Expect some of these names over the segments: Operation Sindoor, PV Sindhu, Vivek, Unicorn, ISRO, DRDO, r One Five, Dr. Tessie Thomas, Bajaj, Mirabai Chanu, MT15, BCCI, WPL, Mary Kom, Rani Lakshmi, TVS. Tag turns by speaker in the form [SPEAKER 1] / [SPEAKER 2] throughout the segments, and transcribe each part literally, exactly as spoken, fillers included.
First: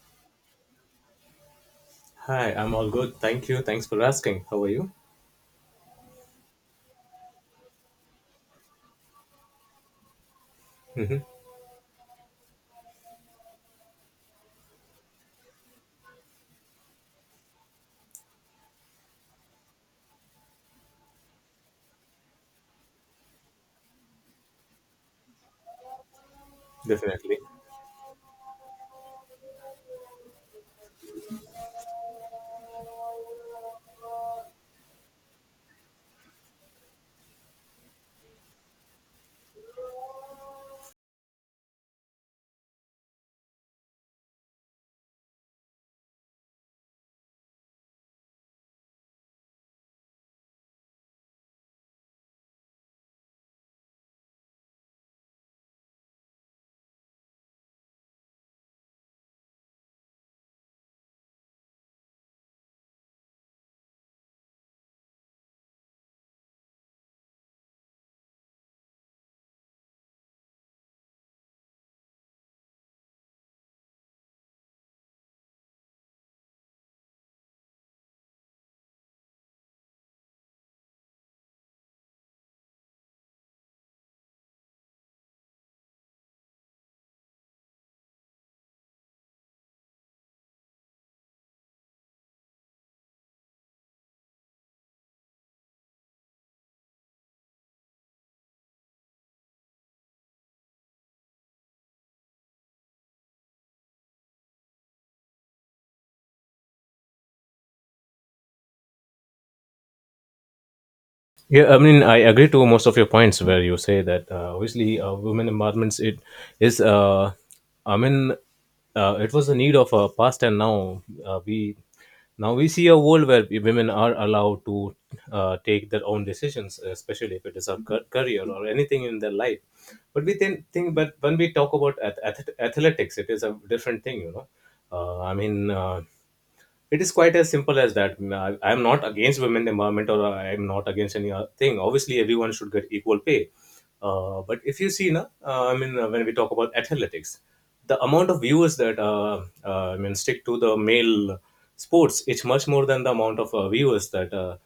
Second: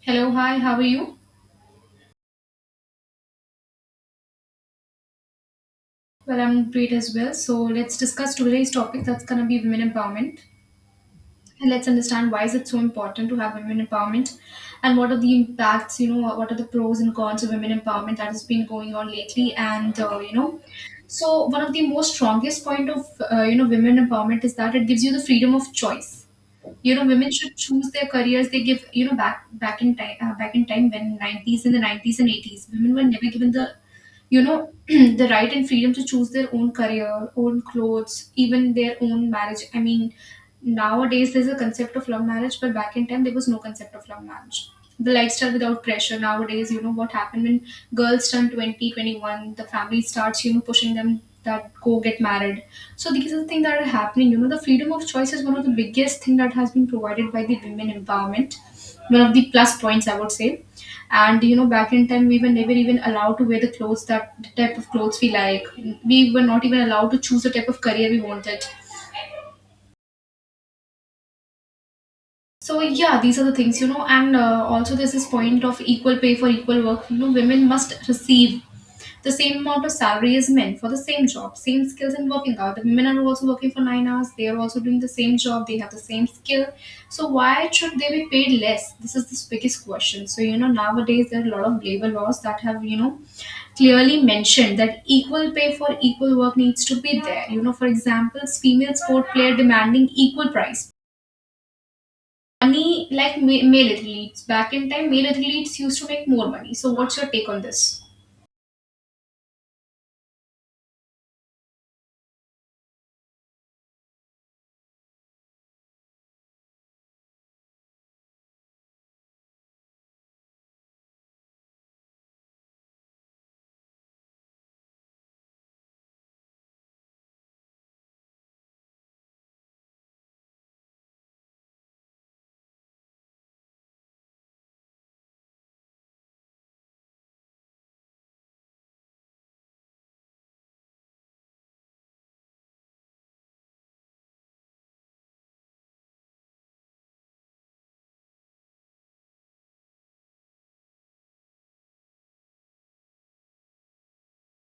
[SPEAKER 1] Hello, hi, how are you?
[SPEAKER 2] Hi, I'm all good. Thank you. Thanks for asking. How are you?
[SPEAKER 1] Well, I'm great as well. So let's discuss today's topic that's gonna be women empowerment.
[SPEAKER 2] hmm
[SPEAKER 1] And let's understand why is it so important to have women empowerment and what are the impacts, you know, what are the pros and cons of women empowerment that has been going on lately and uh, you know. So one of the most strongest point of uh, you know women empowerment is that it gives you the freedom of choice. You know, women
[SPEAKER 2] Definitely.
[SPEAKER 1] should choose their careers. They give you know back back in time uh, back in time when nineties in the nineties and eighties, women were never given the you know the right and freedom to choose their own career, own clothes, even their own marriage. I mean, nowadays there's a concept of love marriage, but back in time there was no concept of love marriage, the lifestyle without pressure. Nowadays, you know what happened? When girls turn twenty, twenty one, the family starts, you know, pushing them that go get married. So these are the things that are happening. You know, the freedom of choice is one of the biggest thing that has been provided by the women empowerment, one of the plus points I would say. And you know, back in time, we were never even allowed to wear the clothes that the type of clothes we like. We were not even allowed to choose the type of career we wanted. So yeah, these are the things, you know, and uh, also there's this point of equal pay for equal work. You know, women must receive the same amount of salary as men for the same job, same skills and working hour. The women are also working for nine hours. They are also doing the same job. They have the same skill. So why should they be paid less? This is the biggest question. So you know, nowadays there are a lot of labor laws that have, you know clearly mentioned that equal pay for equal work needs to be there. You know, for example, female sport player demanding equal price money like ma- male athletes. Back in time male athletes used to make more money. So what's your take on this?
[SPEAKER 2] Yeah, I mean, I agree to most of your points where you say that uh, obviously uh, women empowerment it is. Uh, I mean, uh, it was a need of a past, and now uh, we now we see a world where women are allowed to uh, take their own decisions, especially if it is a ca- career or anything in their life. But we then think, but when we talk about ath- ath- athletics, it is a different thing, you know. Uh, I mean. Uh, it is quite as simple as that. Mm, I am not against women empowerment, or I am not against any other thing. Obviously everyone should get equal pay, uh, but if you see na, uh, i mean uh, when we talk about athletics, the amount of viewers that uh, uh, i mean stick to the male sports, it's much more than the amount of uh, viewers that uh,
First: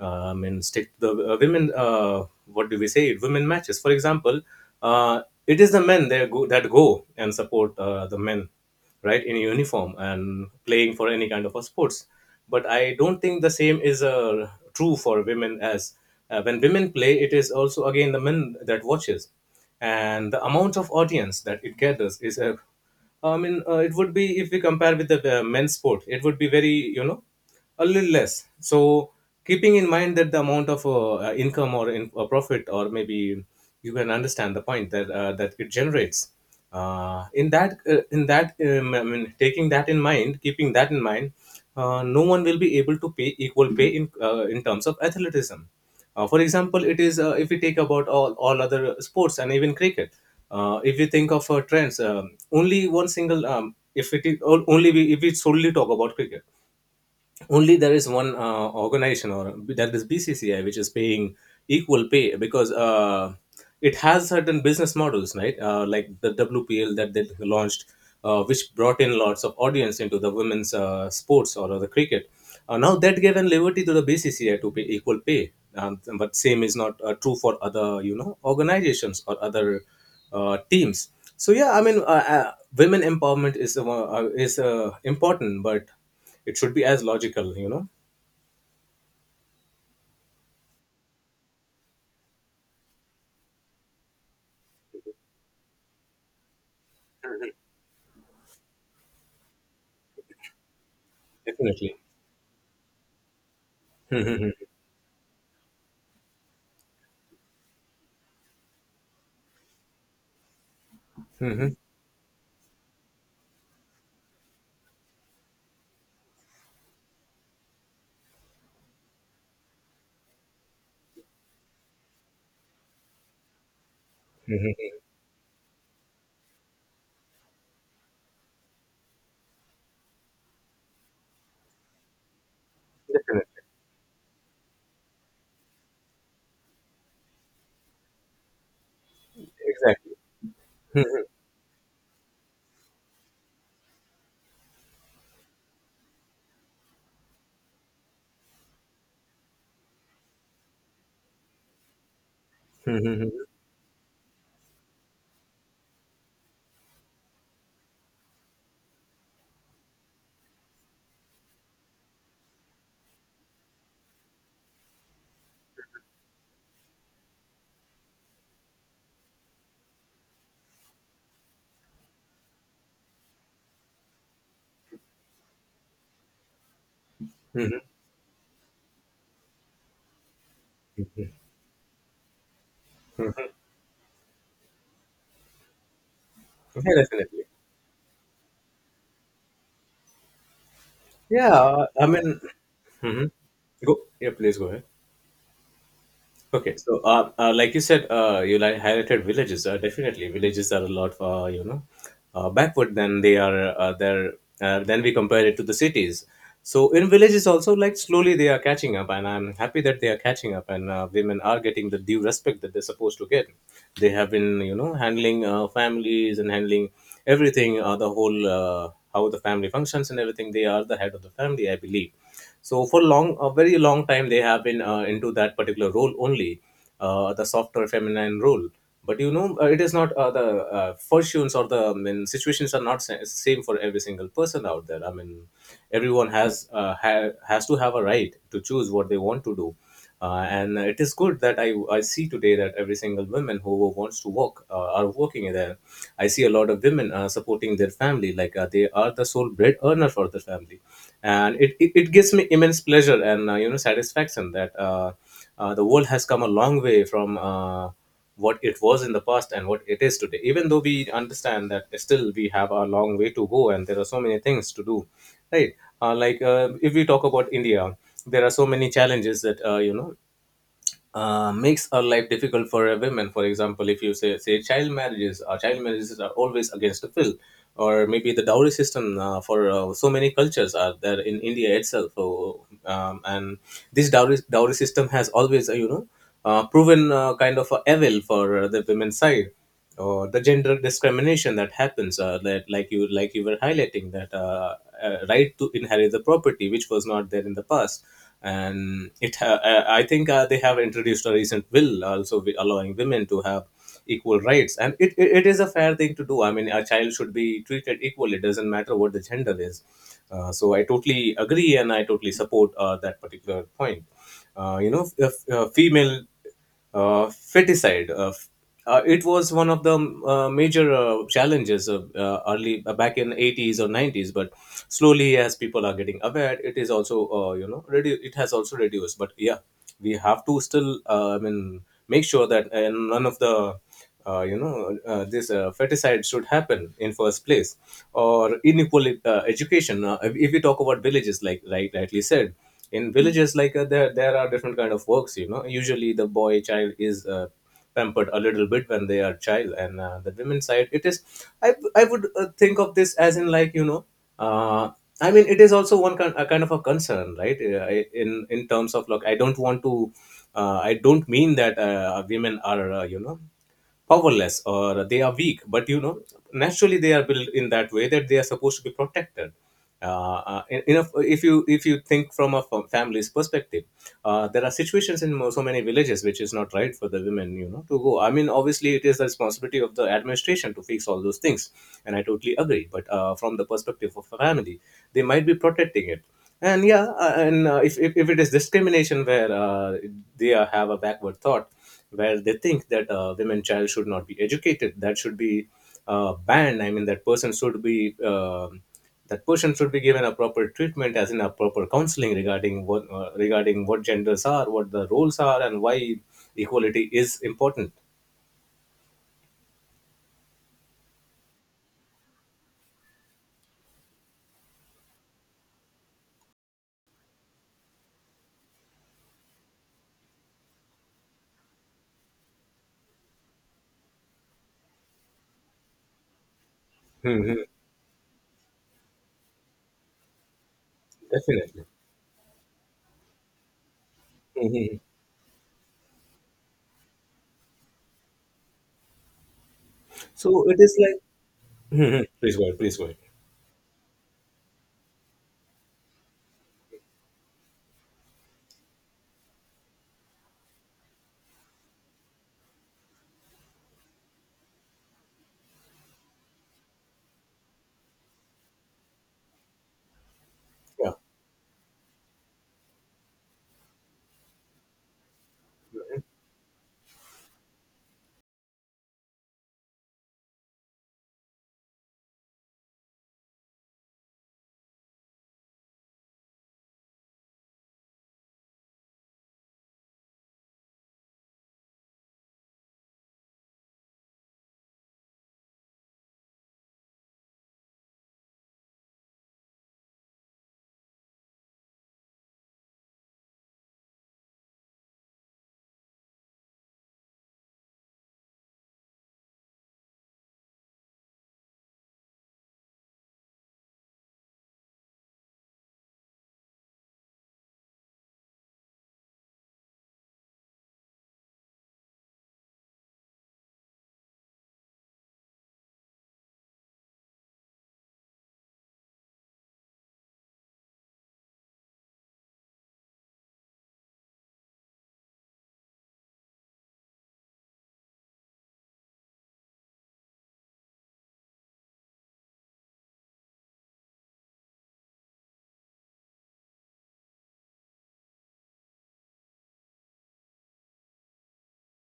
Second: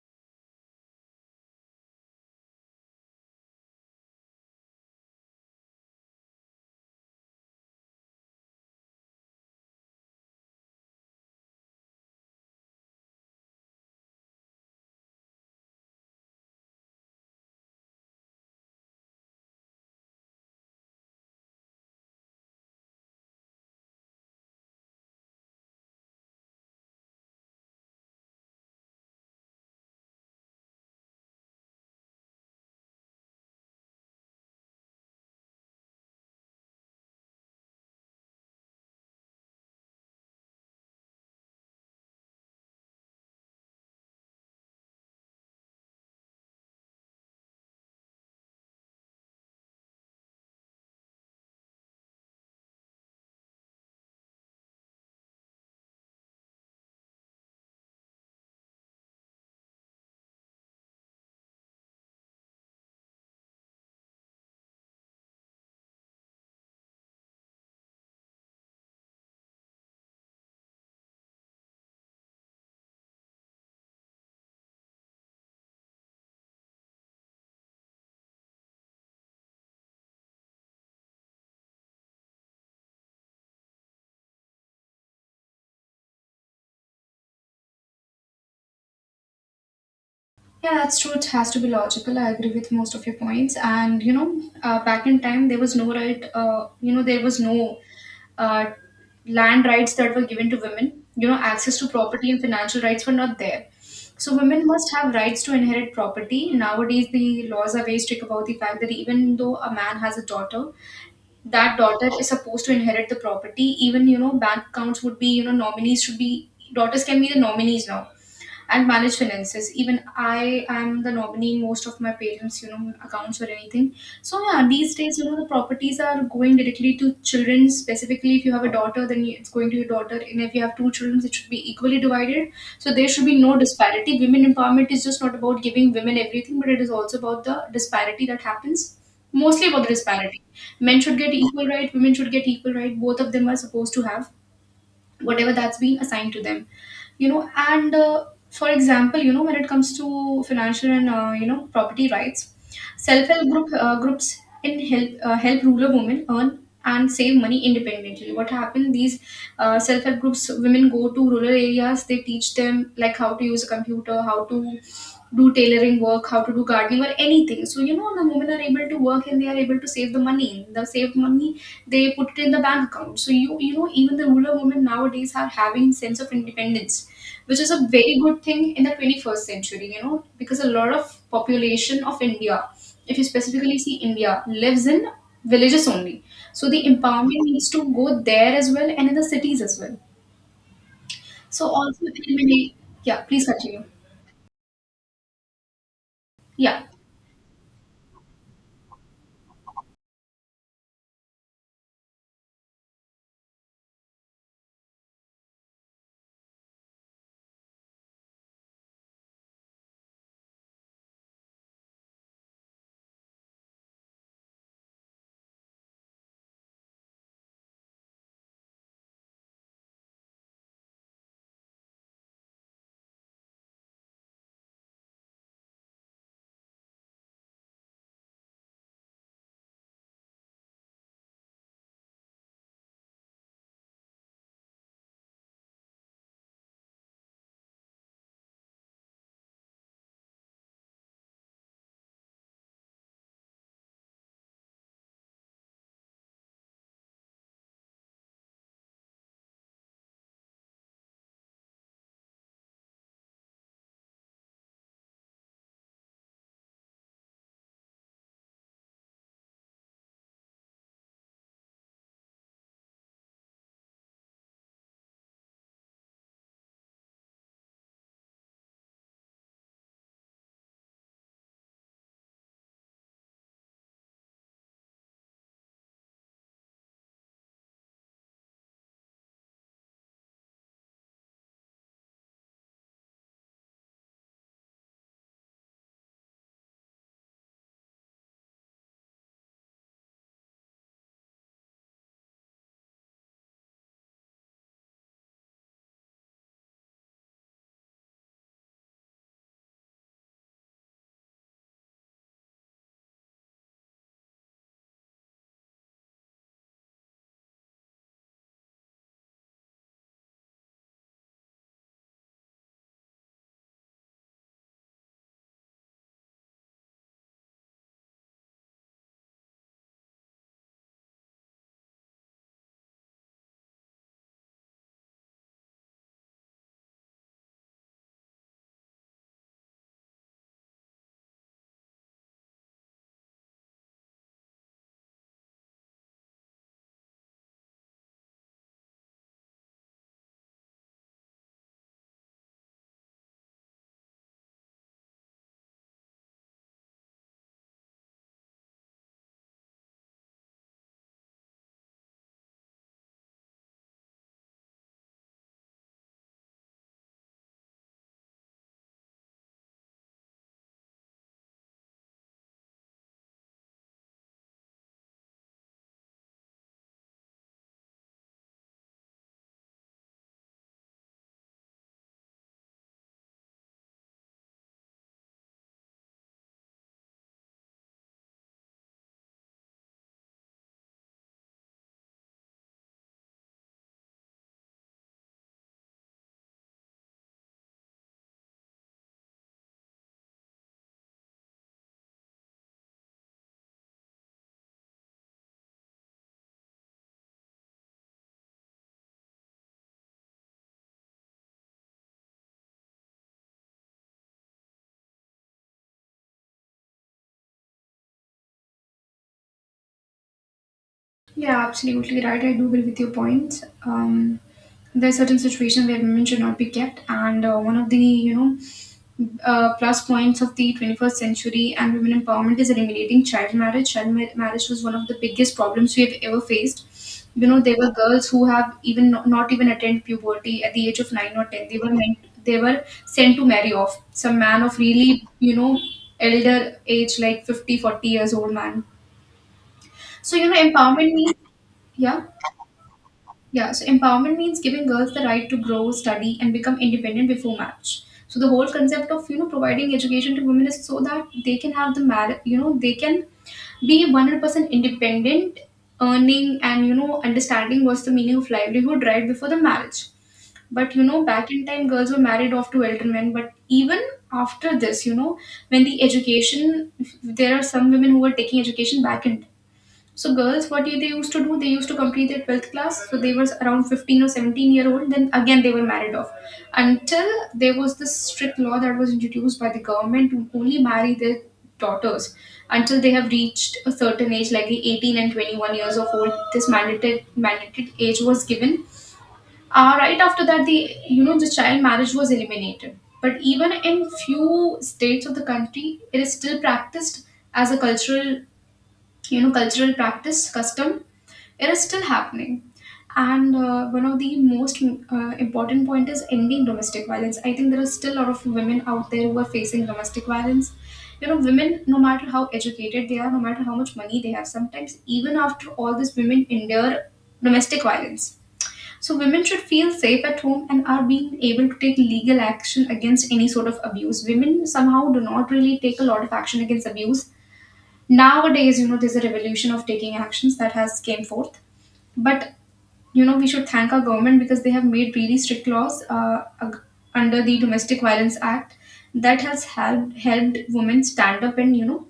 [SPEAKER 2] uh, i mean stick to the uh, women, uh, what do we say, women matches, for example. uh, it is the men that go, that go and support uh, the men right in uniform and playing for any kind of a sports, but I don't think the same is uh, true for women as, uh, when women play, it is also again the men that watches, and the amount of audience that it gathers is, uh, i mean uh, it would be, if we compare with the uh, men's sport, it would be very, you know, a little less. So keeping in mind that the amount of uh, uh, income or in, or profit, or maybe you can understand the point, that uh, that it generates uh, in that uh, in that um, I mean, taking that in mind, keeping that in mind, uh, no one will be able to pay equal pay in uh, in terms of athleticism. Uh, for example, it is, uh, if we take about all, all other sports and even cricket, uh, if you think of uh, trends, um, only one single, um, if it is, or only we, if we solely talk about cricket, only there is one uh, organization, or that is BCCI, which is paying equal pay, because uh, it has certain business models, right? Uh, like the WPL that they launched, uh, which brought in lots of audience into the women's uh, sports or the cricket. Uh, now that given liberty to the BCCI to pay equal pay, um, but same is not uh, true for other, you know, organizations or other uh, teams. So yeah, i mean uh, uh, women empowerment is uh, uh, is uh, important, but it should be as logical, you know?
[SPEAKER 1] Yeah, that's true. It has to be logical. I agree with most of your points. And you know, uh, back in time, there was no right. Uh, you know, there was no uh, land rights that were given to women. You know, access to
[SPEAKER 2] Definitely.
[SPEAKER 1] property and financial rights were not there. So
[SPEAKER 2] Mhm.
[SPEAKER 1] women must have rights to inherit property. Nowadays, the laws are very strict about the fact that even though a man has a daughter,
[SPEAKER 2] Mhm.
[SPEAKER 1] that daughter is supposed to inherit the property. Even, you know, bank accounts would be, you know, nominees should be daughters, can be the nominees now and manage finances. Even I am the nominee in most of my parents, you know, accounts or anything. So yeah,
[SPEAKER 2] Mhm.
[SPEAKER 1] these days, you know, the properties are going directly to children. Specifically, if you have a daughter, then you- it's going to your daughter, and if you have two children, it should be equally divided. So there should be no
[SPEAKER 2] Definitely.
[SPEAKER 1] disparity. Women empowerment is just not about giving women everything, but it is also about the disparity that happens. Mostly about the
[SPEAKER 2] Exactly.
[SPEAKER 1] disparity. Men should
[SPEAKER 2] Mhm.
[SPEAKER 1] get equal right, women should get equal right. Both of them are supposed to have whatever that's been assigned to them. You know, and uh, for example, you know, when it comes to financial and, uh, you know, property rights,
[SPEAKER 2] Mhm.
[SPEAKER 1] self-help group uh, groups in help uh, help rural women earn and save money independently. What happened, these uh, self-help groups, women go to rural areas, they teach them like how to use a computer, how to do tailoring work, how to do gardening or anything. So you know, the women are able to work and they are able to save the money. The saved money, they put it in the bank account. So you you know, even the rural women nowadays are having sense of independence, which is a very good thing in the twenty first century. You know, because a lot of population of India, if you
[SPEAKER 2] Mhm.
[SPEAKER 1] specifically see India, lives in villages only. So the
[SPEAKER 2] Yeah, definitely.
[SPEAKER 1] empowerment needs to go there as well and in the cities as well. So
[SPEAKER 2] Yeah,
[SPEAKER 1] also
[SPEAKER 2] I mean,
[SPEAKER 1] eliminate. Yeah,
[SPEAKER 2] mhm,
[SPEAKER 1] please continue.
[SPEAKER 2] go. Yeah, please go ahead. Okay,
[SPEAKER 1] Yeah.
[SPEAKER 2] so uh, uh, like you said, uh, you like highlighted villages. Uh, definitely, villages are a lot, uh, you know uh, backward than they are uh, there, Uh, then we compare it to the cities. So in villages also, like slowly they are catching up, and I'm happy that they are catching up, and uh, women are getting the due respect that they're supposed to get. They have been, you know, handling uh, families and handling everything, uh, the whole, uh, how the family functions and everything. They are the head of the family, I believe, so for long, a very long time they have been uh, into that particular role only, uh, the softer feminine role. But you know, uh, it is not uh, the uh, fortunes, or the, I mean, situations are not sa- same for every single person out there. I mean, everyone has uh, ha- has to have a right to choose what they want to do, uh, and it is good that I, I see today that every single woman who wants to work uh, are working there. I see a lot of women uh, supporting their family, like uh, they are the sole bread earner for the family, and it, it, it gives me immense pleasure, and uh, you know, satisfaction that uh, uh, the world has come a long way from uh, what it was in the past, and what it is today, even though we understand that still we have a long way to go, and there are so many things to do, right? Uh, like, uh, if we talk about india, there are so many challenges that, uh, you know uh, makes our life difficult for a women. For example, if you say say child marriages, uh, child marriages are always against the will, or maybe the dowry system, uh, for uh, so many cultures are there in India itself. So, um, and this dowry dowry system has always, uh, you know uh, proven uh, kind of a evil for uh, the women's side, or the gender discrimination that happens, uh, that like you like you were highlighting that, uh, uh, right to inherit the property, which was not there in the past. And it ha- uh, I think uh, they have introduced a recent bill also, wi- allowing women to have equal rights, and it, it, it is a fair thing to do. I mean, a child should be treated equally, it doesn't matter what the gender is. Uh, so I totally agree, and I totally support uh, that particular point. Uh, you know, if uh, female uh, feticide, Uh, f- uh, it was one of the um, uh, major uh, challenges of, uh, early, uh, back in eighties or nineties. But slowly, as people are getting aware, it is also, uh, you know redu- it has also reduced. But yeah, we have to still, uh, I mean, make sure that uh, none of the, uh, you know uh, this uh, feticide should happen in first place. Or unequal uh, education, uh, if if we talk about villages, like right rightly said, in villages, like uh, there there are different kind of works, you know, usually the boy child is uh, pampered a little bit when they are child, and uh, the women's side, it is, i, I would uh, think of this as, in like, you know, uh, I mean, it is also one kind, a kind of a concern, right? Uh, I- in in terms of look, I don't want to, uh, I don't mean that uh, women are, uh, you know powerless or they are weak, but you know, naturally they are built in that way that they are supposed to be protected, uh, uh, in- in a- if you if you think from a fa- family's perspective, uh, there are situations in mo- so many villages which is not right for the women, you know, to go. I mean, obviously, it is the responsibility of the administration to fix all those things, and I totally agree. But uh, from the perspective of a family, they might be protecting it, and yeah, uh, and uh, if, if if it is discrimination where uh, they are, have a backward thought, where they think that uh, women child should not be educated, that should be uh, banned. I mean, that person should be um that person should be given a proper treatment, as in a proper counseling regarding what, uh, regarding what genders are, what the roles are, and why equality is important.
[SPEAKER 1] Yeah, absolutely right. I do agree with your points. Um, there are certain situations where women should not be kept, and uh, one of the, you know uh, plus points of the twenty-first century and women empowerment is eliminating child marriage. Child ma- marriage was one of the biggest problems we have ever faced. You know,
[SPEAKER 2] hmm
[SPEAKER 1] there were girls who have even not, not even attained puberty at the age of nine or ten. They
[SPEAKER 2] definitely
[SPEAKER 1] were meant, they were sent to marry off some man of
[SPEAKER 2] hmm.
[SPEAKER 1] really, you know, elder age like fifty, forty years old man. So you know,
[SPEAKER 2] So it is
[SPEAKER 1] empowerment
[SPEAKER 2] like
[SPEAKER 1] means, yeah,
[SPEAKER 2] Mhm, please go ahead, please go ahead.
[SPEAKER 1] yeah, so empowerment means giving girls the right to grow, study, and become independent before marriage. So the whole concept of, you know, providing education to women is so that they can have the mar- you know they can be one hundred percent independent, earning and, you know, understanding what's the meaning of livelihood right before the marriage. But you
[SPEAKER 2] Yeah.
[SPEAKER 1] know, back in time, girls were married off to elder men. But even after this, you know, when the education, there are some women who are taking education back in, so girls, what they used to do, they used to complete their twelfth class. So they were around fifteen or seventeen year old. Then again, they were married off until there was this strict law that was introduced by the government to only marry their daughters until they have reached a certain age, like the eighteen and twenty-one years of old. This mandated mandated age was given. Uh, right after that, the, you know, the child marriage was eliminated. But even in few states of the country, it is still practiced as a cultural, you know cultural practice custom, it is still happening. And uh, one of the most uh, important point is ending domestic violence. I think there are still a lot of women out there who are facing domestic violence. You know, women no matter how educated they are, no matter how much money they have, sometimes even after all this, women endure domestic violence. So women should feel safe at home and are being able to take legal action against any sort of abuse. Women somehow do not really take a lot of action against abuse. Nowadays, you know, there's a revolution of taking actions that has came forth. But you know, we should thank our government because they have made really strict laws uh, ag- under the domestic violence act that has helped helped women stand up and, you know,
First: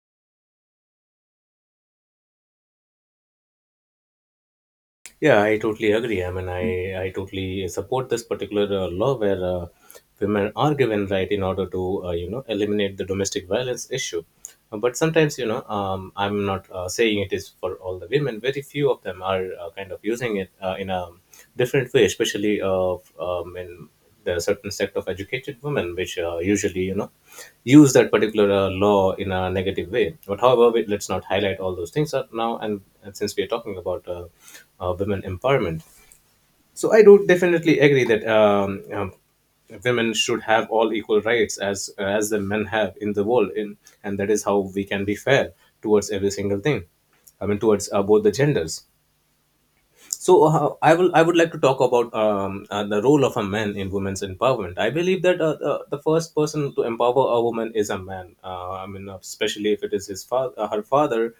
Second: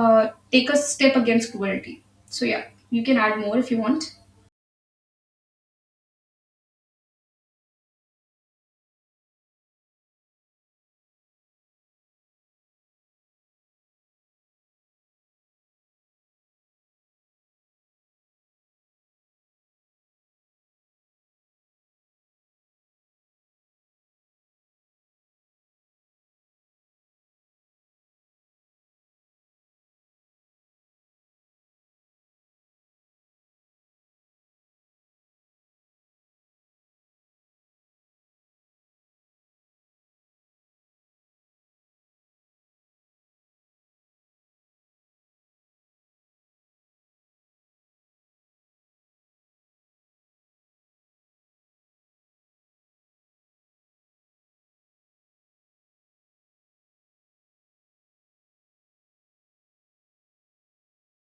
[SPEAKER 1] uh, take a step against cruelty. So yeah, you can add more if you want.
[SPEAKER 2] Yeah, I totally agree. I mean, I, I totally support this particular uh, law where uh, women are given right in order to, uh, you know, eliminate the domestic violence issue. Uh, But sometimes, you know, um, I'm not uh, saying it is for all the women. Very few of them are uh, kind of using it uh, in a different way, especially, uh, f- um, in there are certain sect of educated women which uh, usually, you know, use that particular uh, law in a negative way. But however, we, let's not highlight all those things uh, now, and, and since we are talking about uh, uh, women empowerment, so I do definitely agree that, um, um, women should have all equal rights as as the men have in the world in, and that is how we can be fair towards every single thing. I mean, towards uh, both the genders. So uh, I will I would like to talk about, um, uh, the role of a man in women's empowerment. I believe that uh, uh, the first person to empower a woman is a man. Uh, I mean, especially if it is his father, uh, her father,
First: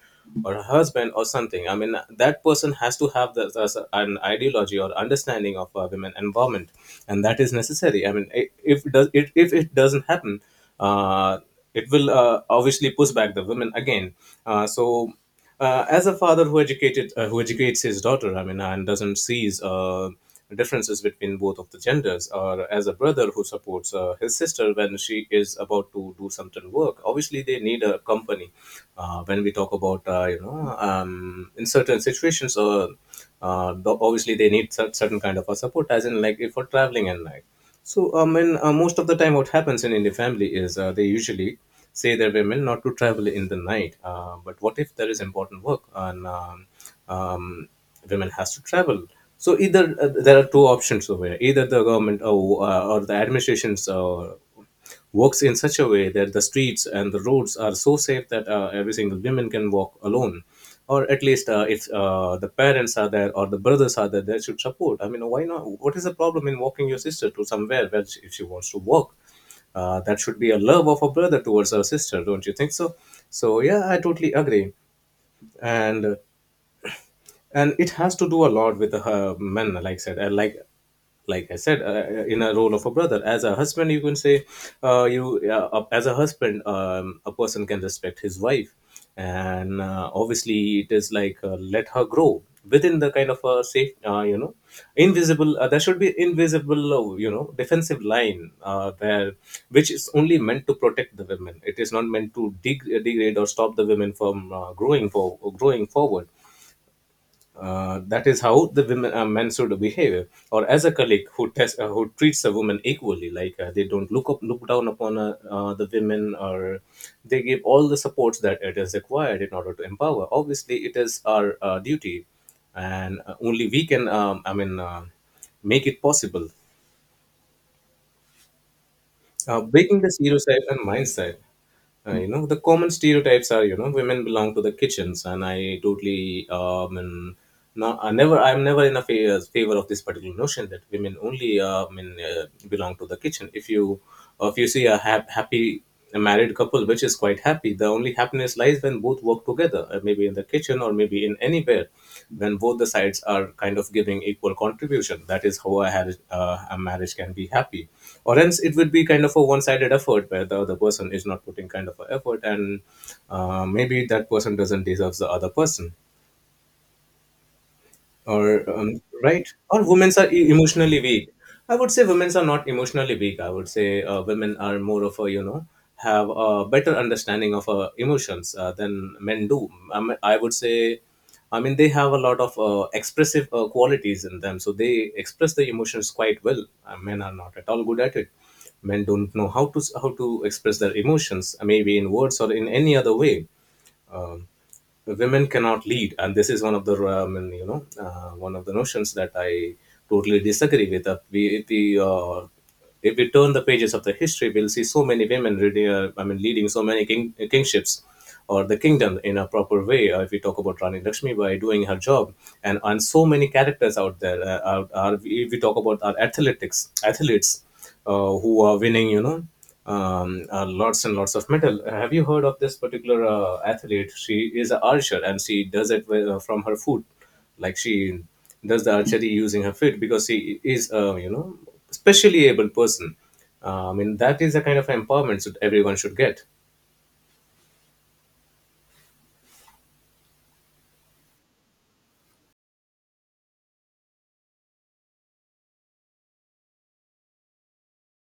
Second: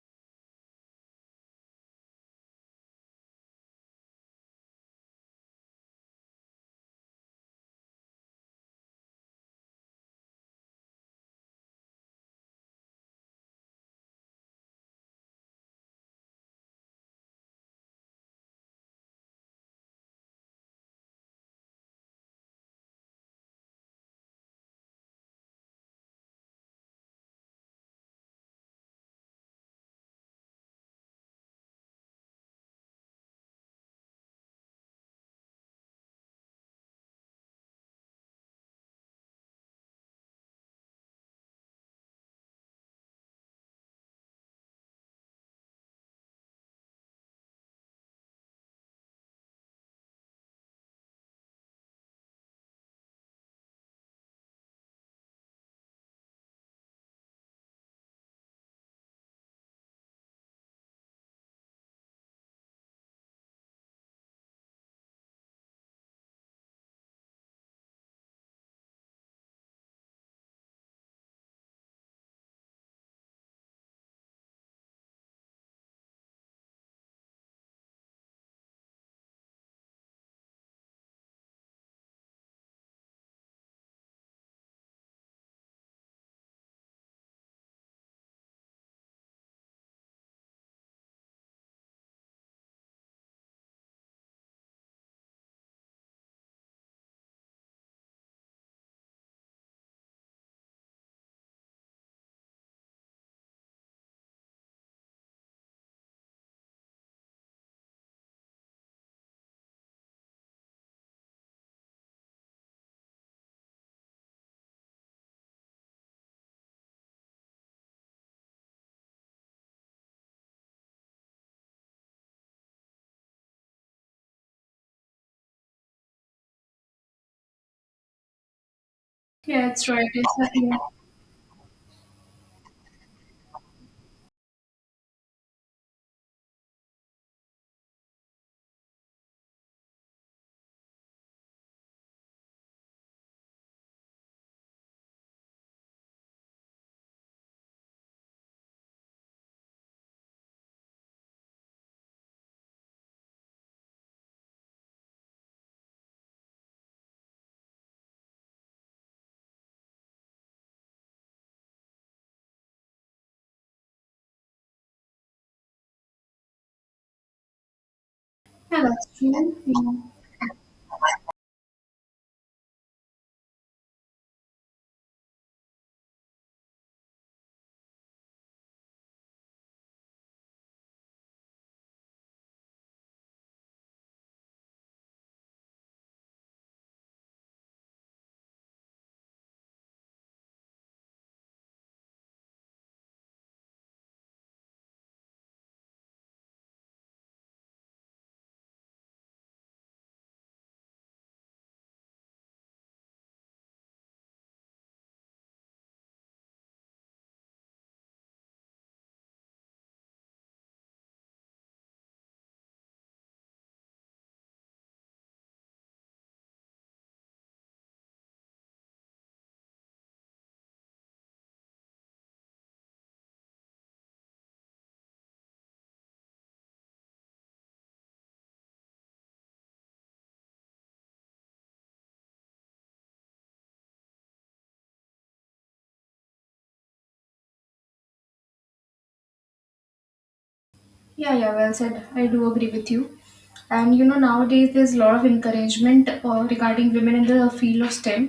[SPEAKER 2] or her husband or something. I mean, that person has to have the, the, an ideology or understanding of uh, women empowerment, and that is necessary. I mean, i- if it does it if it doesn't happen, uh, it will uh, obviously push back the women again. Uh, so uh, as a father who educated uh, who educates his daughter, I mean, and doesn't sees uh, differences between both of the genders, or as a brother who supports uh, his sister when she is about to do some certain work, obviously they need a company uh, when we talk about uh, you know um, in certain situations, uh, uh, though obviously they need cer- certain kind of a support, as in like if for traveling at night. So I mean, uh, most of the time what happens in Indian family is uh, they usually say their women not to travel in the night, uh, but what if there is important work and um, um, women has to travel? So either uh, there are two options over here: either the government, or uh, or the administrations uh, works in such a way that the streets and the roads are so safe that uh, every single woman can walk alone, or at least uh, if uh, the parents are there or the brothers are there, they should support. I mean, why not? What is the problem in walking your sister to somewhere where she, if she wants to walk? Uh, that should be a love of a brother towards her sister, don't you think so? So yeah, I totally agree. And and it has to do a lot with uh, men. Like I said uh, like like I said, uh, uh, in a role of a brother. As a husband, you can say, uh, you uh, uh, as a husband, um, a person can respect his wife, and uh, obviously, it is like, uh, let her grow within the kind of a safe, uh, you know, invisible. Uh, there should be invisible, uh, you know, defensive line uh, there, which is only meant to protect the women. It is not meant to deg- degrade or stop the women from uh, growing for growing forward. Uh, that is how the women uh, men should behave, or as a colleague who test, uh, who treats a woman equally, like uh, they don't look up look down upon uh, uh, the women, or they give all the supports that it is required in order to empower. Obviously it is our uh, duty, and uh, only we can, um, i mean uh, make it possible. Uh,
[SPEAKER 1] Yeah, it's
[SPEAKER 2] breaking
[SPEAKER 1] right,
[SPEAKER 2] the
[SPEAKER 1] it's, uh,
[SPEAKER 2] stereotype
[SPEAKER 1] yeah.
[SPEAKER 2] and mindset. Uh, you know, the common stereotypes are, you know, women belong to the kitchens, and I totally um and no, I never. I'm never in a fa- uh, favor of this particular notion that women only, uh, I mean, uh, belong to the kitchen. If you, uh, if you see a ha- happy, a married couple which is quite happy, the only happiness lies when both work together, uh, maybe in the kitchen or maybe in anywhere, when both the sides are kind of giving equal contribution. That is how a, har- uh, a marriage can be happy, or else it would be kind of a one-sided effort where the other person is not putting kind of a effort, and uh, maybe that person doesn't deserve the other person. Or
[SPEAKER 1] Yeah,
[SPEAKER 2] um,
[SPEAKER 1] that's
[SPEAKER 2] right,
[SPEAKER 1] true,
[SPEAKER 2] or
[SPEAKER 1] yeah.
[SPEAKER 2] women are e- emotionally weak. I would say women are not emotionally weak. I would say uh, women are more of a, you know, have a better understanding of uh, emotions uh, than men do, I, mean, I would say. I mean, they have a lot of uh, expressive uh, qualities in them, so they express the emotions quite well. Uh, men are not at all good at it. Men don't know how to how to express their emotions, uh, maybe in words or in any other way. Women cannot lead, and this is one of the um, and, you know uh, one of the notions that I totally disagree with. Uh, we If we uh, if we turn the pages of the history, we'll see so many women really, uh, i mean leading so many king, kingships or the kingdom in a proper way. Uh, if we talk about Rani Lakshmi by doing her job, and on so many characters out there, uh, are, are, if we talk about our athletics athletes uh, who are winning, you know, um, uh, lots and lots of metal. Uh, Have you heard of this particular uh, athlete? She is an archer and she does it with, uh, from her foot, like she does the archery using her feet, because she is a, you know, specially able person. Uh, I mean, that is the kind of empowerment that everyone should get.
[SPEAKER 1] Yeah, yeah, well said, I do agree with you. And you know, nowadays there's a lot of encouragement uh, regarding women in the field of STEM.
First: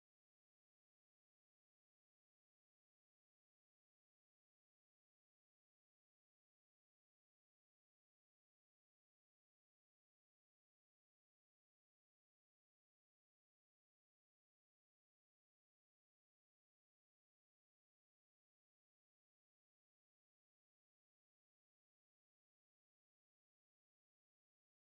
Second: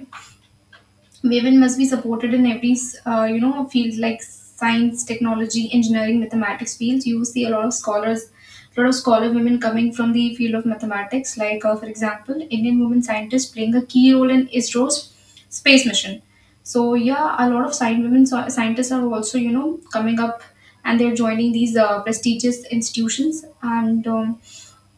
[SPEAKER 1] Women must be supported in every, uh, you know field like science, technology, engineering, mathematics fields. You see a lot of scholars, a lot of scholar women coming from the field of mathematics, like uh, for example, Indian women scientists playing a key role in ISRO's space mission. So yeah, a lot of science women, so, scientists are also, you know, coming up and they're joining these uh, prestigious institutions. And um,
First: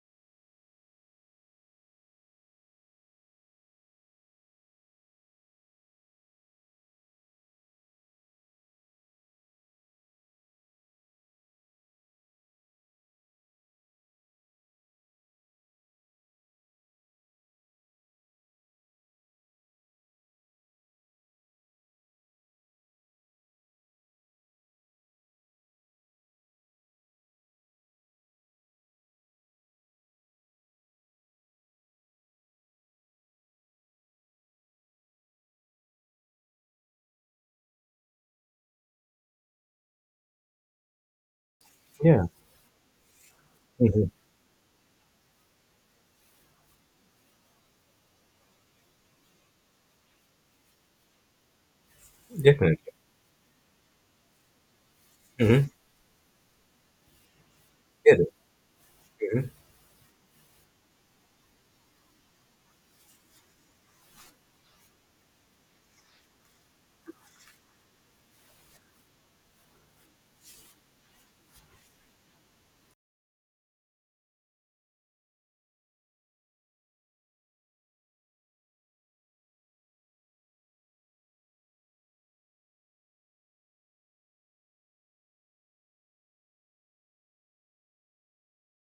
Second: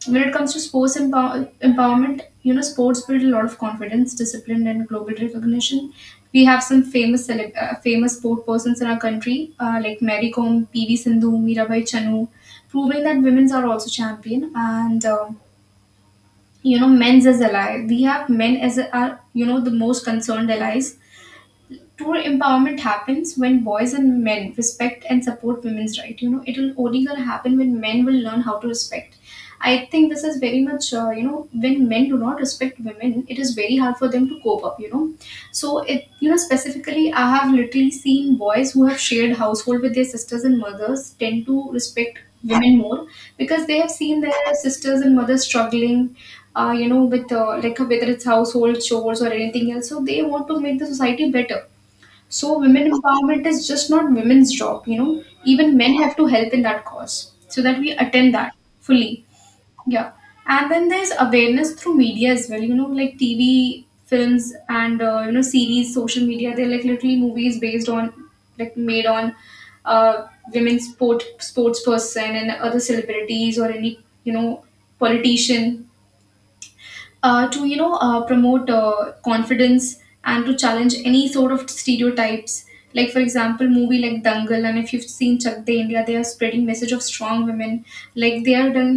[SPEAKER 1] when it comes to sports empower- empowerment, you know, sports build a lot of confidence, discipline, and global recognition. We have some famous celeb- uh, famous sport persons in our country, uh, like Mary Kom, P V Sindhu, Mirabai Chanu, proving that women's are also champion. And um, you know, men's as ally, we have men as our, you know, the most concerned allies. True empowerment happens when boys and men respect and support women's right. You know, it will only gonna happen when men will learn how to respect. I think this is very much, uh, you know when men do not respect women, it is very hard for them to cope up, you know. So it, you know, specifically I have literally seen boys who have shared household with their sisters and mothers tend to respect
[SPEAKER 2] Yeah,
[SPEAKER 1] women more, because they have
[SPEAKER 2] hmm,
[SPEAKER 1] seen their sisters and mothers struggling uh, you know, with, uh, like whether it's household chores or anything else. So they want to make the society better. So
[SPEAKER 2] definitely.
[SPEAKER 1] women empowerment is just not women's job, you know.
[SPEAKER 2] Hmm.
[SPEAKER 1] Even men have to help in that cause so that we
[SPEAKER 2] Yeah.
[SPEAKER 1] attend that fully.
[SPEAKER 2] Mhm.
[SPEAKER 1] Yeah. And then there's awareness through media as well, you know, like T V, films, and uh, you know, series, social media. They're like literally movies based on, like, made on uh, women sport sports person and other celebrities or any you know politician, uh, to you know uh, promote, uh, confidence and to challenge any sort of stereotypes, like for example movie like Dangal, and if you've seen Chak De India, they are spreading message of strong women, like they are done.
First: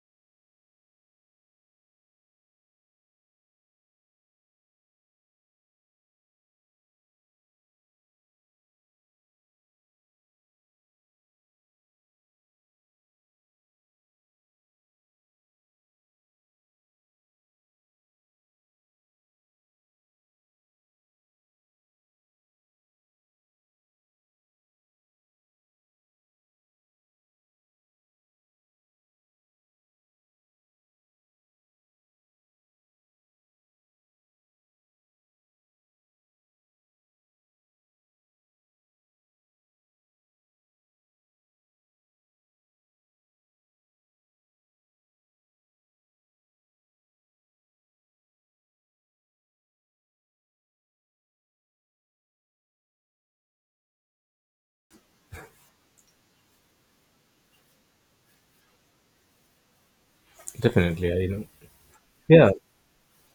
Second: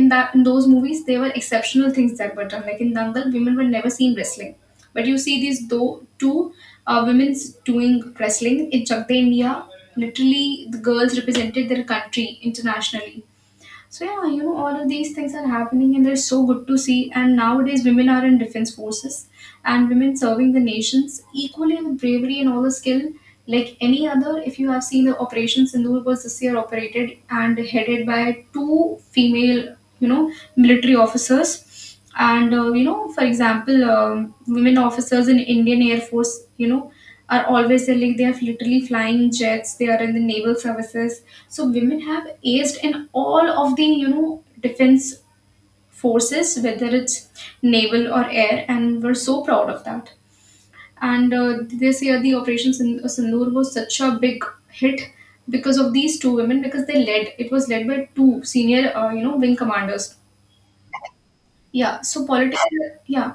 [SPEAKER 1] In that in those movies there were exceptional things that were done, like in Dangal women were never seen wrestling, but you see these though two uh, women's doing wrestling in Chak De India. Literally the girls represented their country internationally. So yeah, you know, all of these things are happening and they're so good to see. And nowadays women are in defense forces, and women serving the nations equally with bravery and all the skill like any other. If you have seen, the Operation Sindoor was this year operated and headed by two female, you know, military officers. And uh, you know, for example, um, women officers in Indian Air Force, you know, are always there, like they have literally flying jets. They are in the naval services. So women have aced in all of the, you know, defense forces, whether it's naval or air, and we're so proud of that. And uh, this year, the Operation Sin- uh, Sindoor was such a big hit because of these two women, because they led. It was led by two senior, uh, you know, wing commanders.
[SPEAKER 2] Definitely. I know.
[SPEAKER 1] Yeah. So
[SPEAKER 2] Yeah.
[SPEAKER 1] politics. Yeah.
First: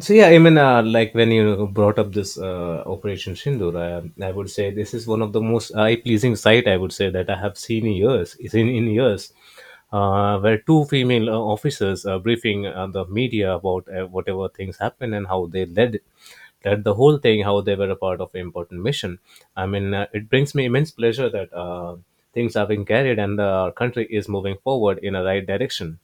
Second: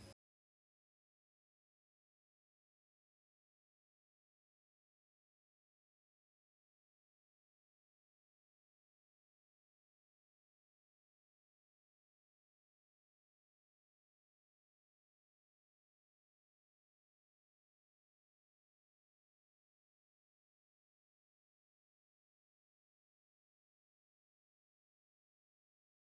[SPEAKER 2] So yeah, I mean, uh, like when you brought up this uh, Operation Sindoor, I, I would say this is one of the most eye-pleasing sight, I would say, that I have seen in years. Is in in years, uh, where two female uh, officers are briefing uh, the media about uh, whatever things happened and how they led led the whole thing, how they were a part of an important mission. I mean, uh, it brings me immense pleasure that uh, things are being carried and the country is moving forward in a right direction.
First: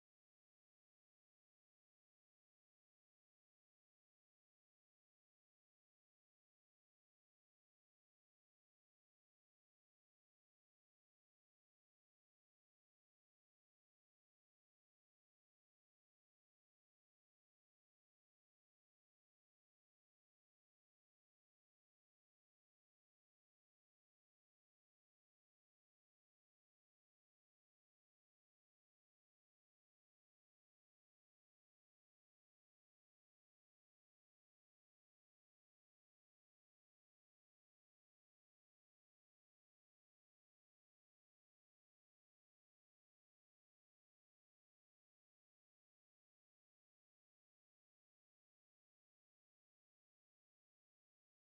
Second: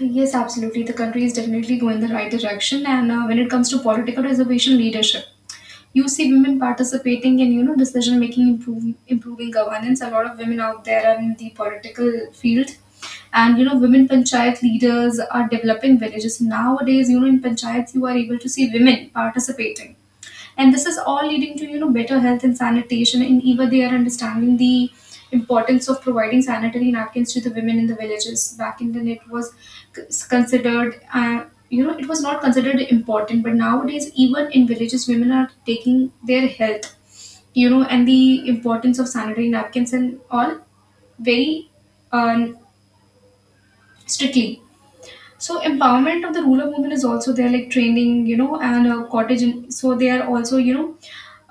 [SPEAKER 1] Yes, absolutely. The country is definitely going the right direction, and uh, when it comes to political reservation leadership, you see women participating in, you know, decision making, improving improving governance. A lot of women out there are in the political field, and you know, women panchayat leaders are developing villages nowadays. You know, in panchayats you are able to see women participating, and this is all leading to, you know, better health and sanitation. And even they are understanding the importance of providing sanitary napkins to the women in the villages. Back in the day, it was c- considered, uh, you know it was not considered important, but nowadays even in villages women are taking their health, you know, and the importance of sanitary napkins and all very um, strictly. So empowerment of the rural women is also there, like training, you know, and uh, cottage. In, so they are also, you know,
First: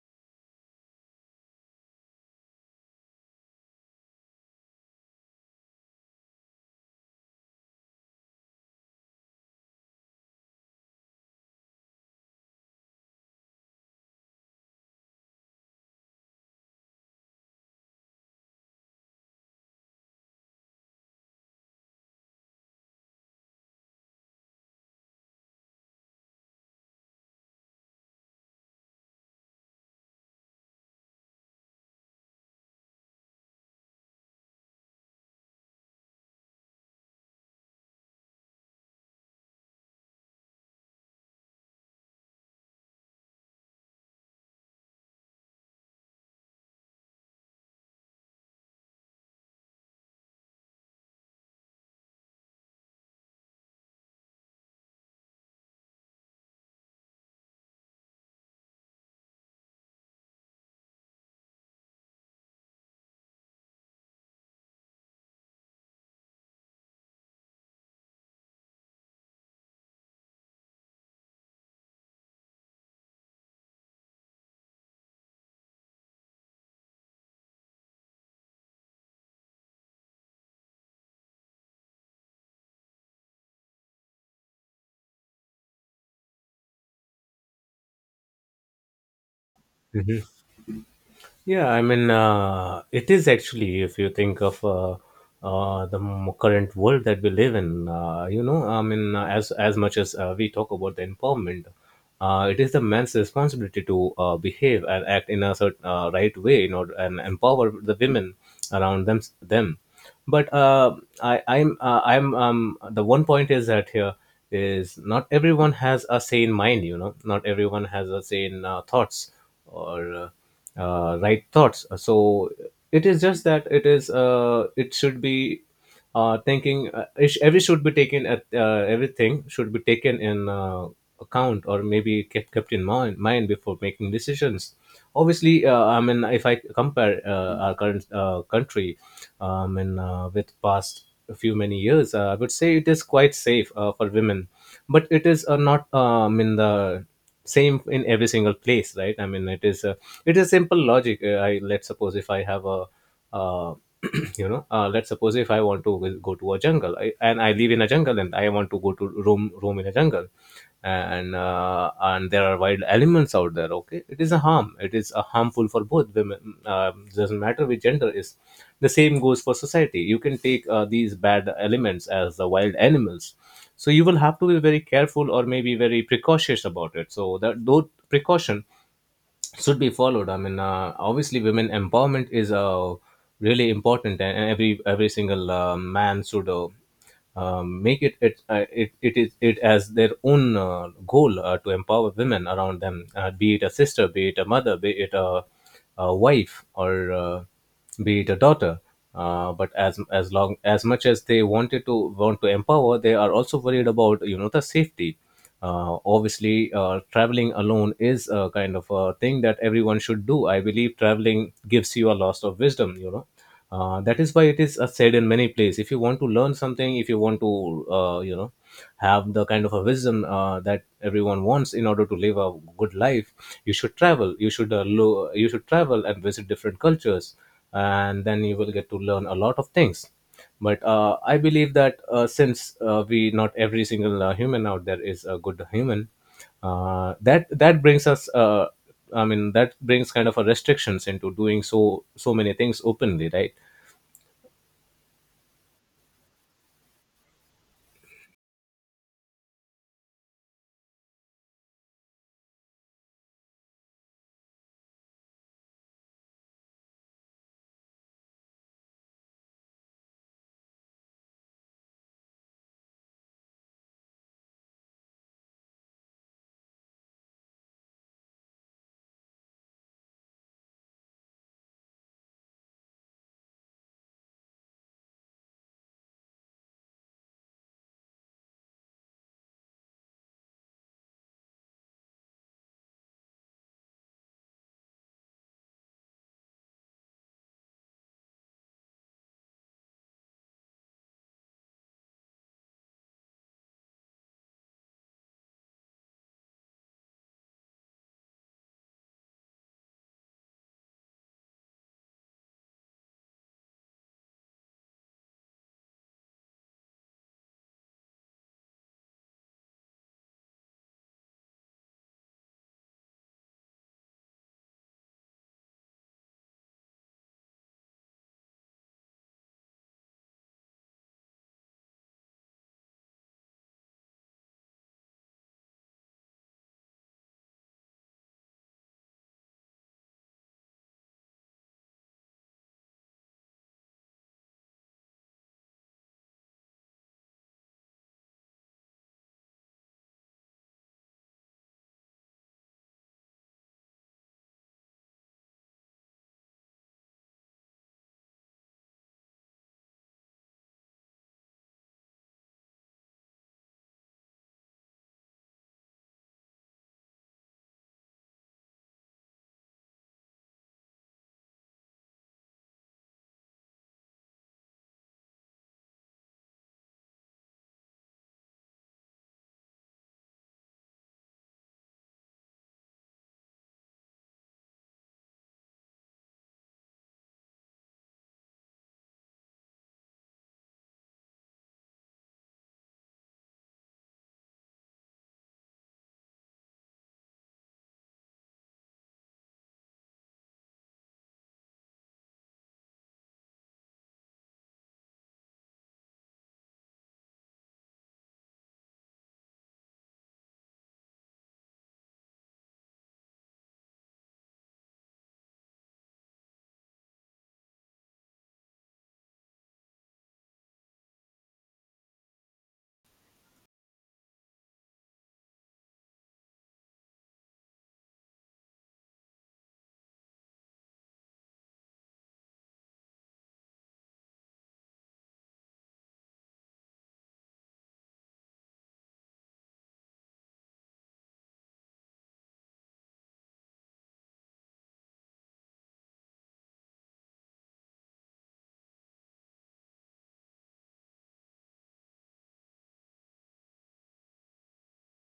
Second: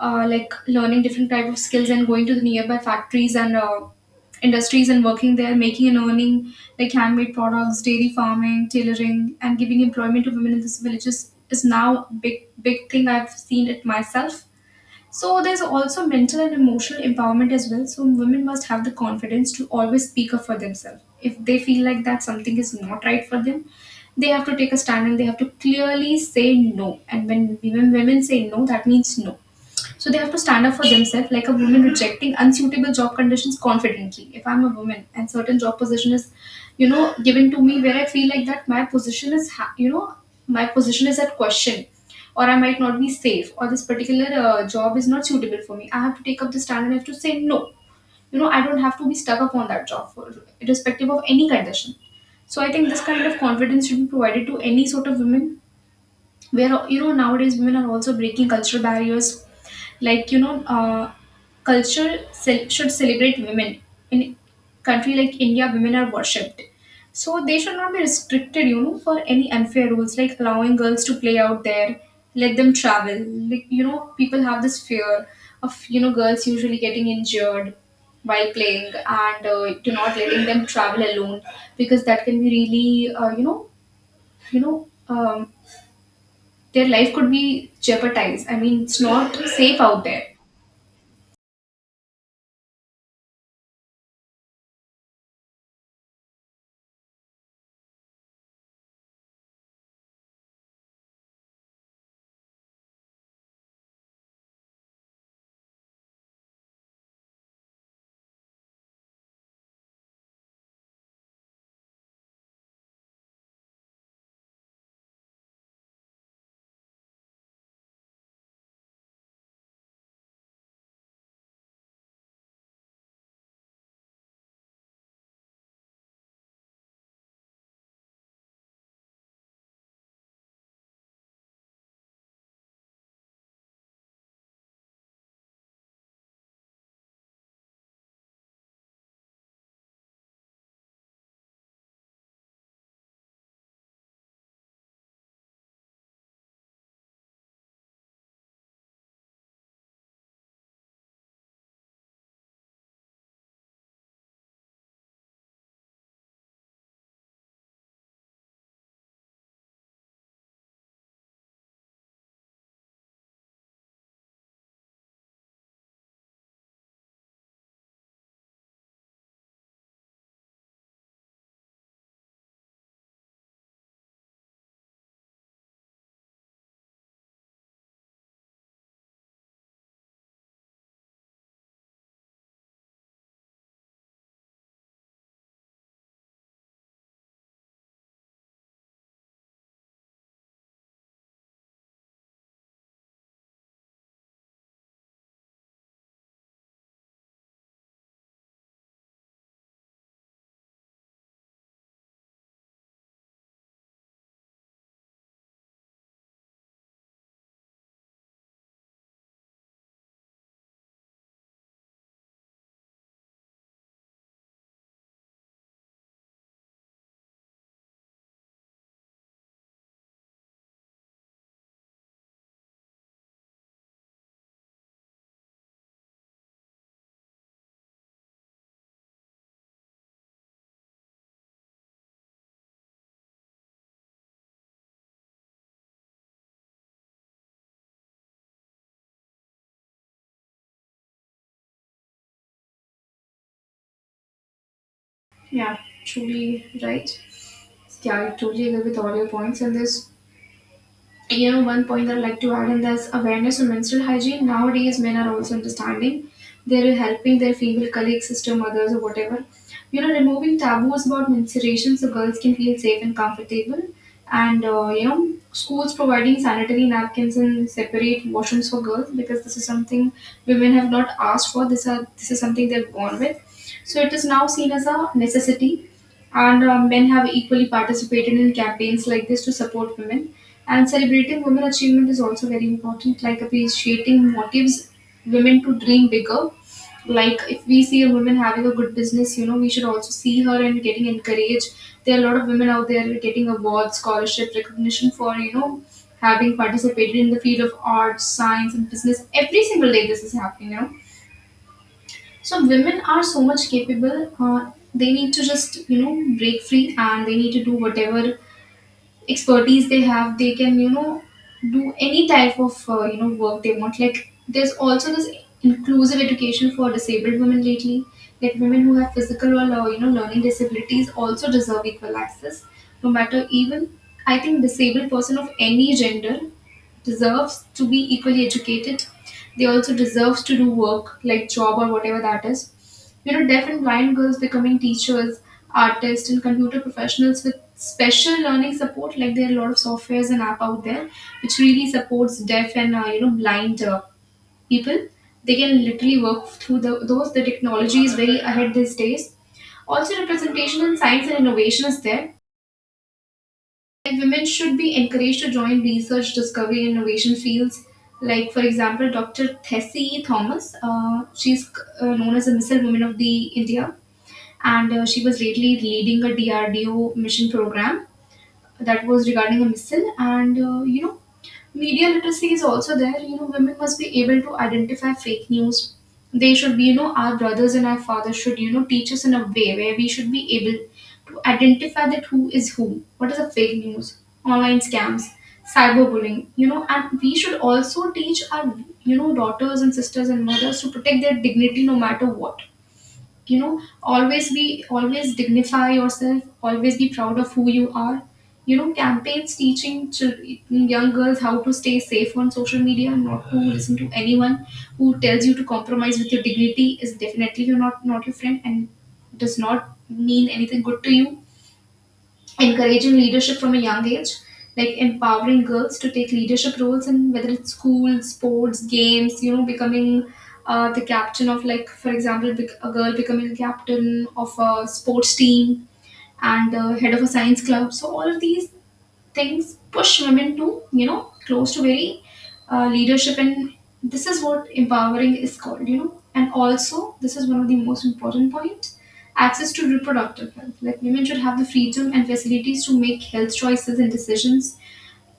[SPEAKER 1] uh, like learning different type of skills and going to the nearby factories and uh, industries and working there, making and earning like handmade products, dairy farming, tailoring, and giving employment to women in these villages is now big big thing. I've seen it myself. So there's also mental and emotional empowerment as well. So women must have the confidence to always speak up for themselves. If they feel like that something is not right for them, they have to take a stand and they have to clearly say no. And when when women say no, that means no. So they have to stand up for themselves, like a woman rejecting unsuitable job conditions confidently. If I'm a woman and certain job position is, you know, given to me where I feel like that my position is, ha- you know, my position is at question, or I might not be safe, or this particular uh, job is not suitable for me. I have to take up the stand and I have to say no. You know, I don't have to be stuck upon that job for, irrespective of any condition. So I think this kind of confidence should be provided to any sort of women, where you know, nowadays women are also breaking cultural barriers. Like, you know uh, culture cel- should celebrate women. In country like India, women are worshipped, so they should not be restricted, you know, for any unfair rules, like allowing girls to play out there, let them travel. Like you know, people have this fear of, you know, girls usually getting injured while playing, and uh, do not letting them travel alone, because that can be really, uh, you know you know um, their life could be jeopardized. I mean, it's not safe out
[SPEAKER 2] Mhm.
[SPEAKER 1] there.
[SPEAKER 2] Yeah, I mean, uh, it is actually, if you think of uh, uh, the m- current world that we live in, uh, you know, I mean, uh, as as much as uh, we talk about the empowerment, uh, it is the man's responsibility to uh, behave and act in a certain uh, right way, you know, and empower the women around them. them. But uh, I, I'm, uh, I'm, um, the one point is that here is not everyone has a sane mind, you know, not everyone has a sane uh, thoughts, or uh, uh, right thoughts. So it is just that it is, uh, it should be uh, thinking uh, ish- every should be taken at uh, everything should be taken in uh, account, or maybe kept kept in mind mind before making decisions. Obviously, uh, I mean, if I compare uh, our current uh, country, um, and uh, with past few many years, uh, I would say it is quite safe uh, for women, but it is uh, not um, in the same in every single place, right? I mean, it is a, it is simple logic. Uh, I Let's suppose if I have a uh, you know, uh, let's suppose if I want to will go to a jungle, I, and I live in a jungle and I want to go to roam roam in a jungle, and uh, and there are wild elements out there. Okay, it is a harm it is a harmful for both, women, um, doesn't matter which gender is. The same goes for society. You can take uh, these bad elements as the wild animals. So you will have to be very careful, or maybe very precautious about it, so that those precaution should be followed. I mean, uh, obviously, women empowerment is uh, really important, and and every every single uh, man should uh, um, make it it, uh, it it is it as their own uh, goal uh, to empower women around them, uh, be it a sister, be it a mother, be it a, a wife, or uh, be it a daughter. Uh, but as as long as much as they wanted to want to empower, they are also worried about, you know, the safety. Uh, obviously uh, traveling alone is a kind of a thing that everyone should do. I believe traveling gives you a lot of wisdom, you know. Uh, that is why it is uh, said in many places, if you want to learn something, if you want to, uh, you know, have the kind of a wisdom uh, that everyone wants in order to live a good life, you should travel. You should, uh, lo- you should travel and visit different cultures, and then you will get to learn a lot of things. But uh, I believe that uh, since uh, we not every single uh, human out there is a good human, uh, that that brings us, uh, i mean that brings kind of a restrictions into doing so so many things openly, right?
[SPEAKER 1] Yeah, truly. Right? Yeah, I totally agree with all your points, and this. You know, one point that I'd like to add in this: awareness on menstrual hygiene. Nowadays, men are also understanding. They're helping their female colleagues, sister mothers, or whatever. You know, removing taboos about menstruation so girls can feel safe and comfortable. And uh, you know, schools providing sanitary napkins and separate washrooms for girls, because this is something women have not asked for. This, are, this is something they're born with. So it is now seen as a necessity, and uh, men have equally participated in campaigns like this to support women. And celebrating women achievement is also very important, like appreciating motives women to dream bigger. Like if we see a woman having a good business, you know, we should also see her and getting encouraged. There are a lot of women out there getting awards, scholarship, recognition for, you know, having participated in the field of arts, science, and business. Every single day this is happening, you know, so women are so much capable. Uh, they need to just, you know, break free, and they need to do whatever expertise they have. They can, you know, do any type of, uh, you know work they want. Like there's also this inclusive education for disabled women lately. Like women who have physical or, uh, you know learning disabilities also deserve equal access. No matter, even I think disabled person of any gender deserves to be equally educated. They also deserves to do work like job or whatever that is. You know, deaf and blind girls becoming teachers, artists, and computer professionals with special learning support. Like there are a lot of softwares and app out there which really supports deaf and, uh, you know blind uh, people. They can literally work through the, those. The technology is very ahead these days. Also, representation in science and innovation is there. Like women should be encouraged to join research, discovery, and innovation fields. Like, for example, doctor Tessie Thomas, uh, she's uh, known as a missile woman of the India, and uh, she was lately leading a D R D O mission program that was regarding a missile. And uh, you know, media literacy is also there. You know, women must be able to identify fake news. They should be, you know, our brothers and our fathers should, you know, teach us in a way where we should be able to identify that who is who, what is a fake news, online scams, cyberbullying, you know. And we should also teach our, you know, daughters and sisters and mothers to protect their dignity no matter what. You know, always be, always dignify yourself, always be proud of who you are. You know, campaigns teaching chil- young girls how to stay safe on social media, and not to listen to anyone who tells you to compromise with your dignity, is definitely, you're not not your friend and does not mean anything good to you. Encouraging leadership from a young age, like empowering girls to take leadership roles in, whether it's school, sports, games, you know, becoming uh, the captain of, like, for example, bec- a girl becoming a captain of a sports team and uh, head of a science club. So, all of these things push women to, you know, close to very uh, leadership. And this is what empowering is called, you know. And also this is one of the most important points: access to reproductive health. Like women should have the freedom and facilities to make health choices and decisions,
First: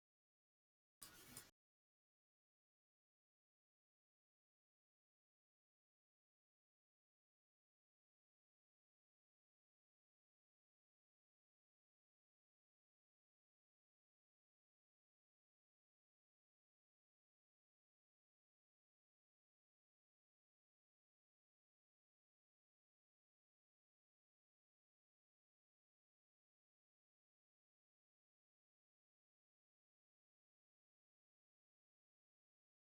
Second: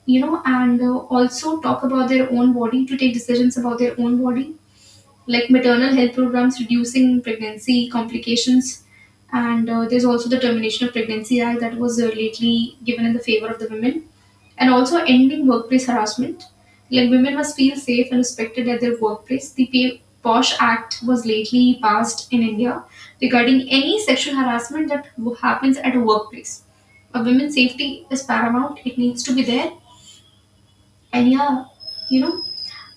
[SPEAKER 1] you know, and uh, also talk about their own body, to take decisions about their own body. Like maternal health programs reducing pregnancy complications, and uh, there's also the termination of pregnancy act that was uh, lately given in the favor of the women. And also ending workplace harassment, like women must feel safe and respected at their workplace. The P- POSH Act was lately passed in India, regarding any sexual harassment that w- happens at a workplace. A women's safety is paramount, it needs to be there. And yeah, you know,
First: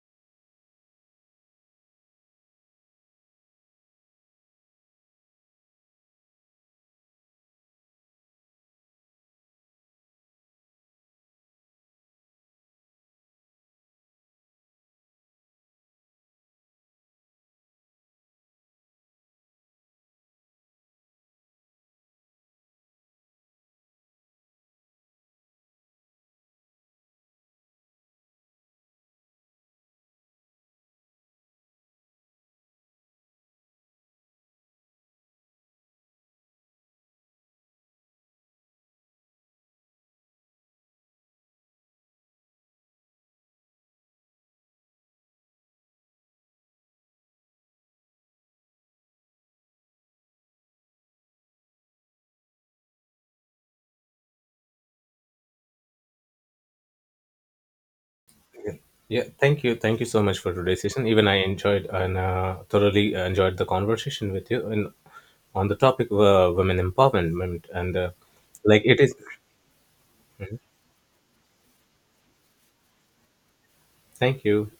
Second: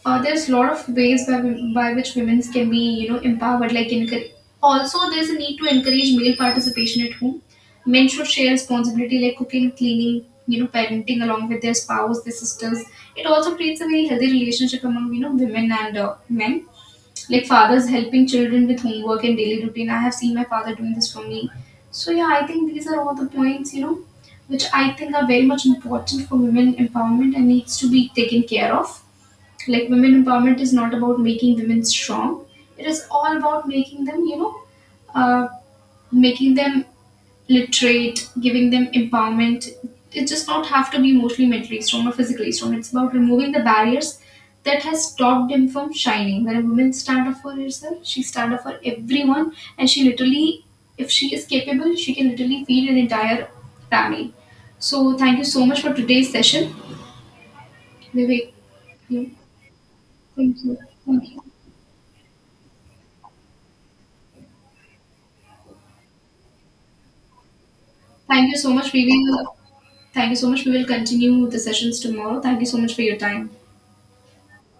[SPEAKER 1] uh, there's a lot of ways by, wom- by which women can be, you know, empowered, like encourage. Also there's a need to encourage male participation at home. Men should share responsibility like cooking, cleaning, you know, parenting along with their spouse, their sisters. It also creates a very healthy relationship among, you know, women and uh, men. Like fathers helping children with homework and daily routine, I have seen my father doing this for me. So yeah, I think these are all the points, you know, which I think are very much important for women empowerment and needs to be taken care of. Like women empowerment is not about making women strong, it is all about making them, you know, uh, making them literate, giving them empowerment. It does not have to be emotionally, mentally strong or physically strong. It's about removing the barriers that has stopped them from shining. When a woman stand up for herself, she stand up for everyone. And she literally, if she is capable, she can literally feed an entire family. So thank you so much for today's session, Vivek.
[SPEAKER 2] Yeah,
[SPEAKER 1] You.
[SPEAKER 2] thank you, thank you so much for
[SPEAKER 1] Thank you.
[SPEAKER 2] today's session.
[SPEAKER 1] Thank
[SPEAKER 2] Even I
[SPEAKER 1] you.
[SPEAKER 2] enjoyed, and uh, thoroughly enjoyed the conversation with you, and on the topic of uh, women empowerment, and uh,
[SPEAKER 1] Thank you so
[SPEAKER 2] like
[SPEAKER 1] much.
[SPEAKER 2] it
[SPEAKER 1] We
[SPEAKER 2] is,
[SPEAKER 1] will, thank you so much. We will continue the sessions tomorrow. Thank you so much for your time.
[SPEAKER 2] thank you.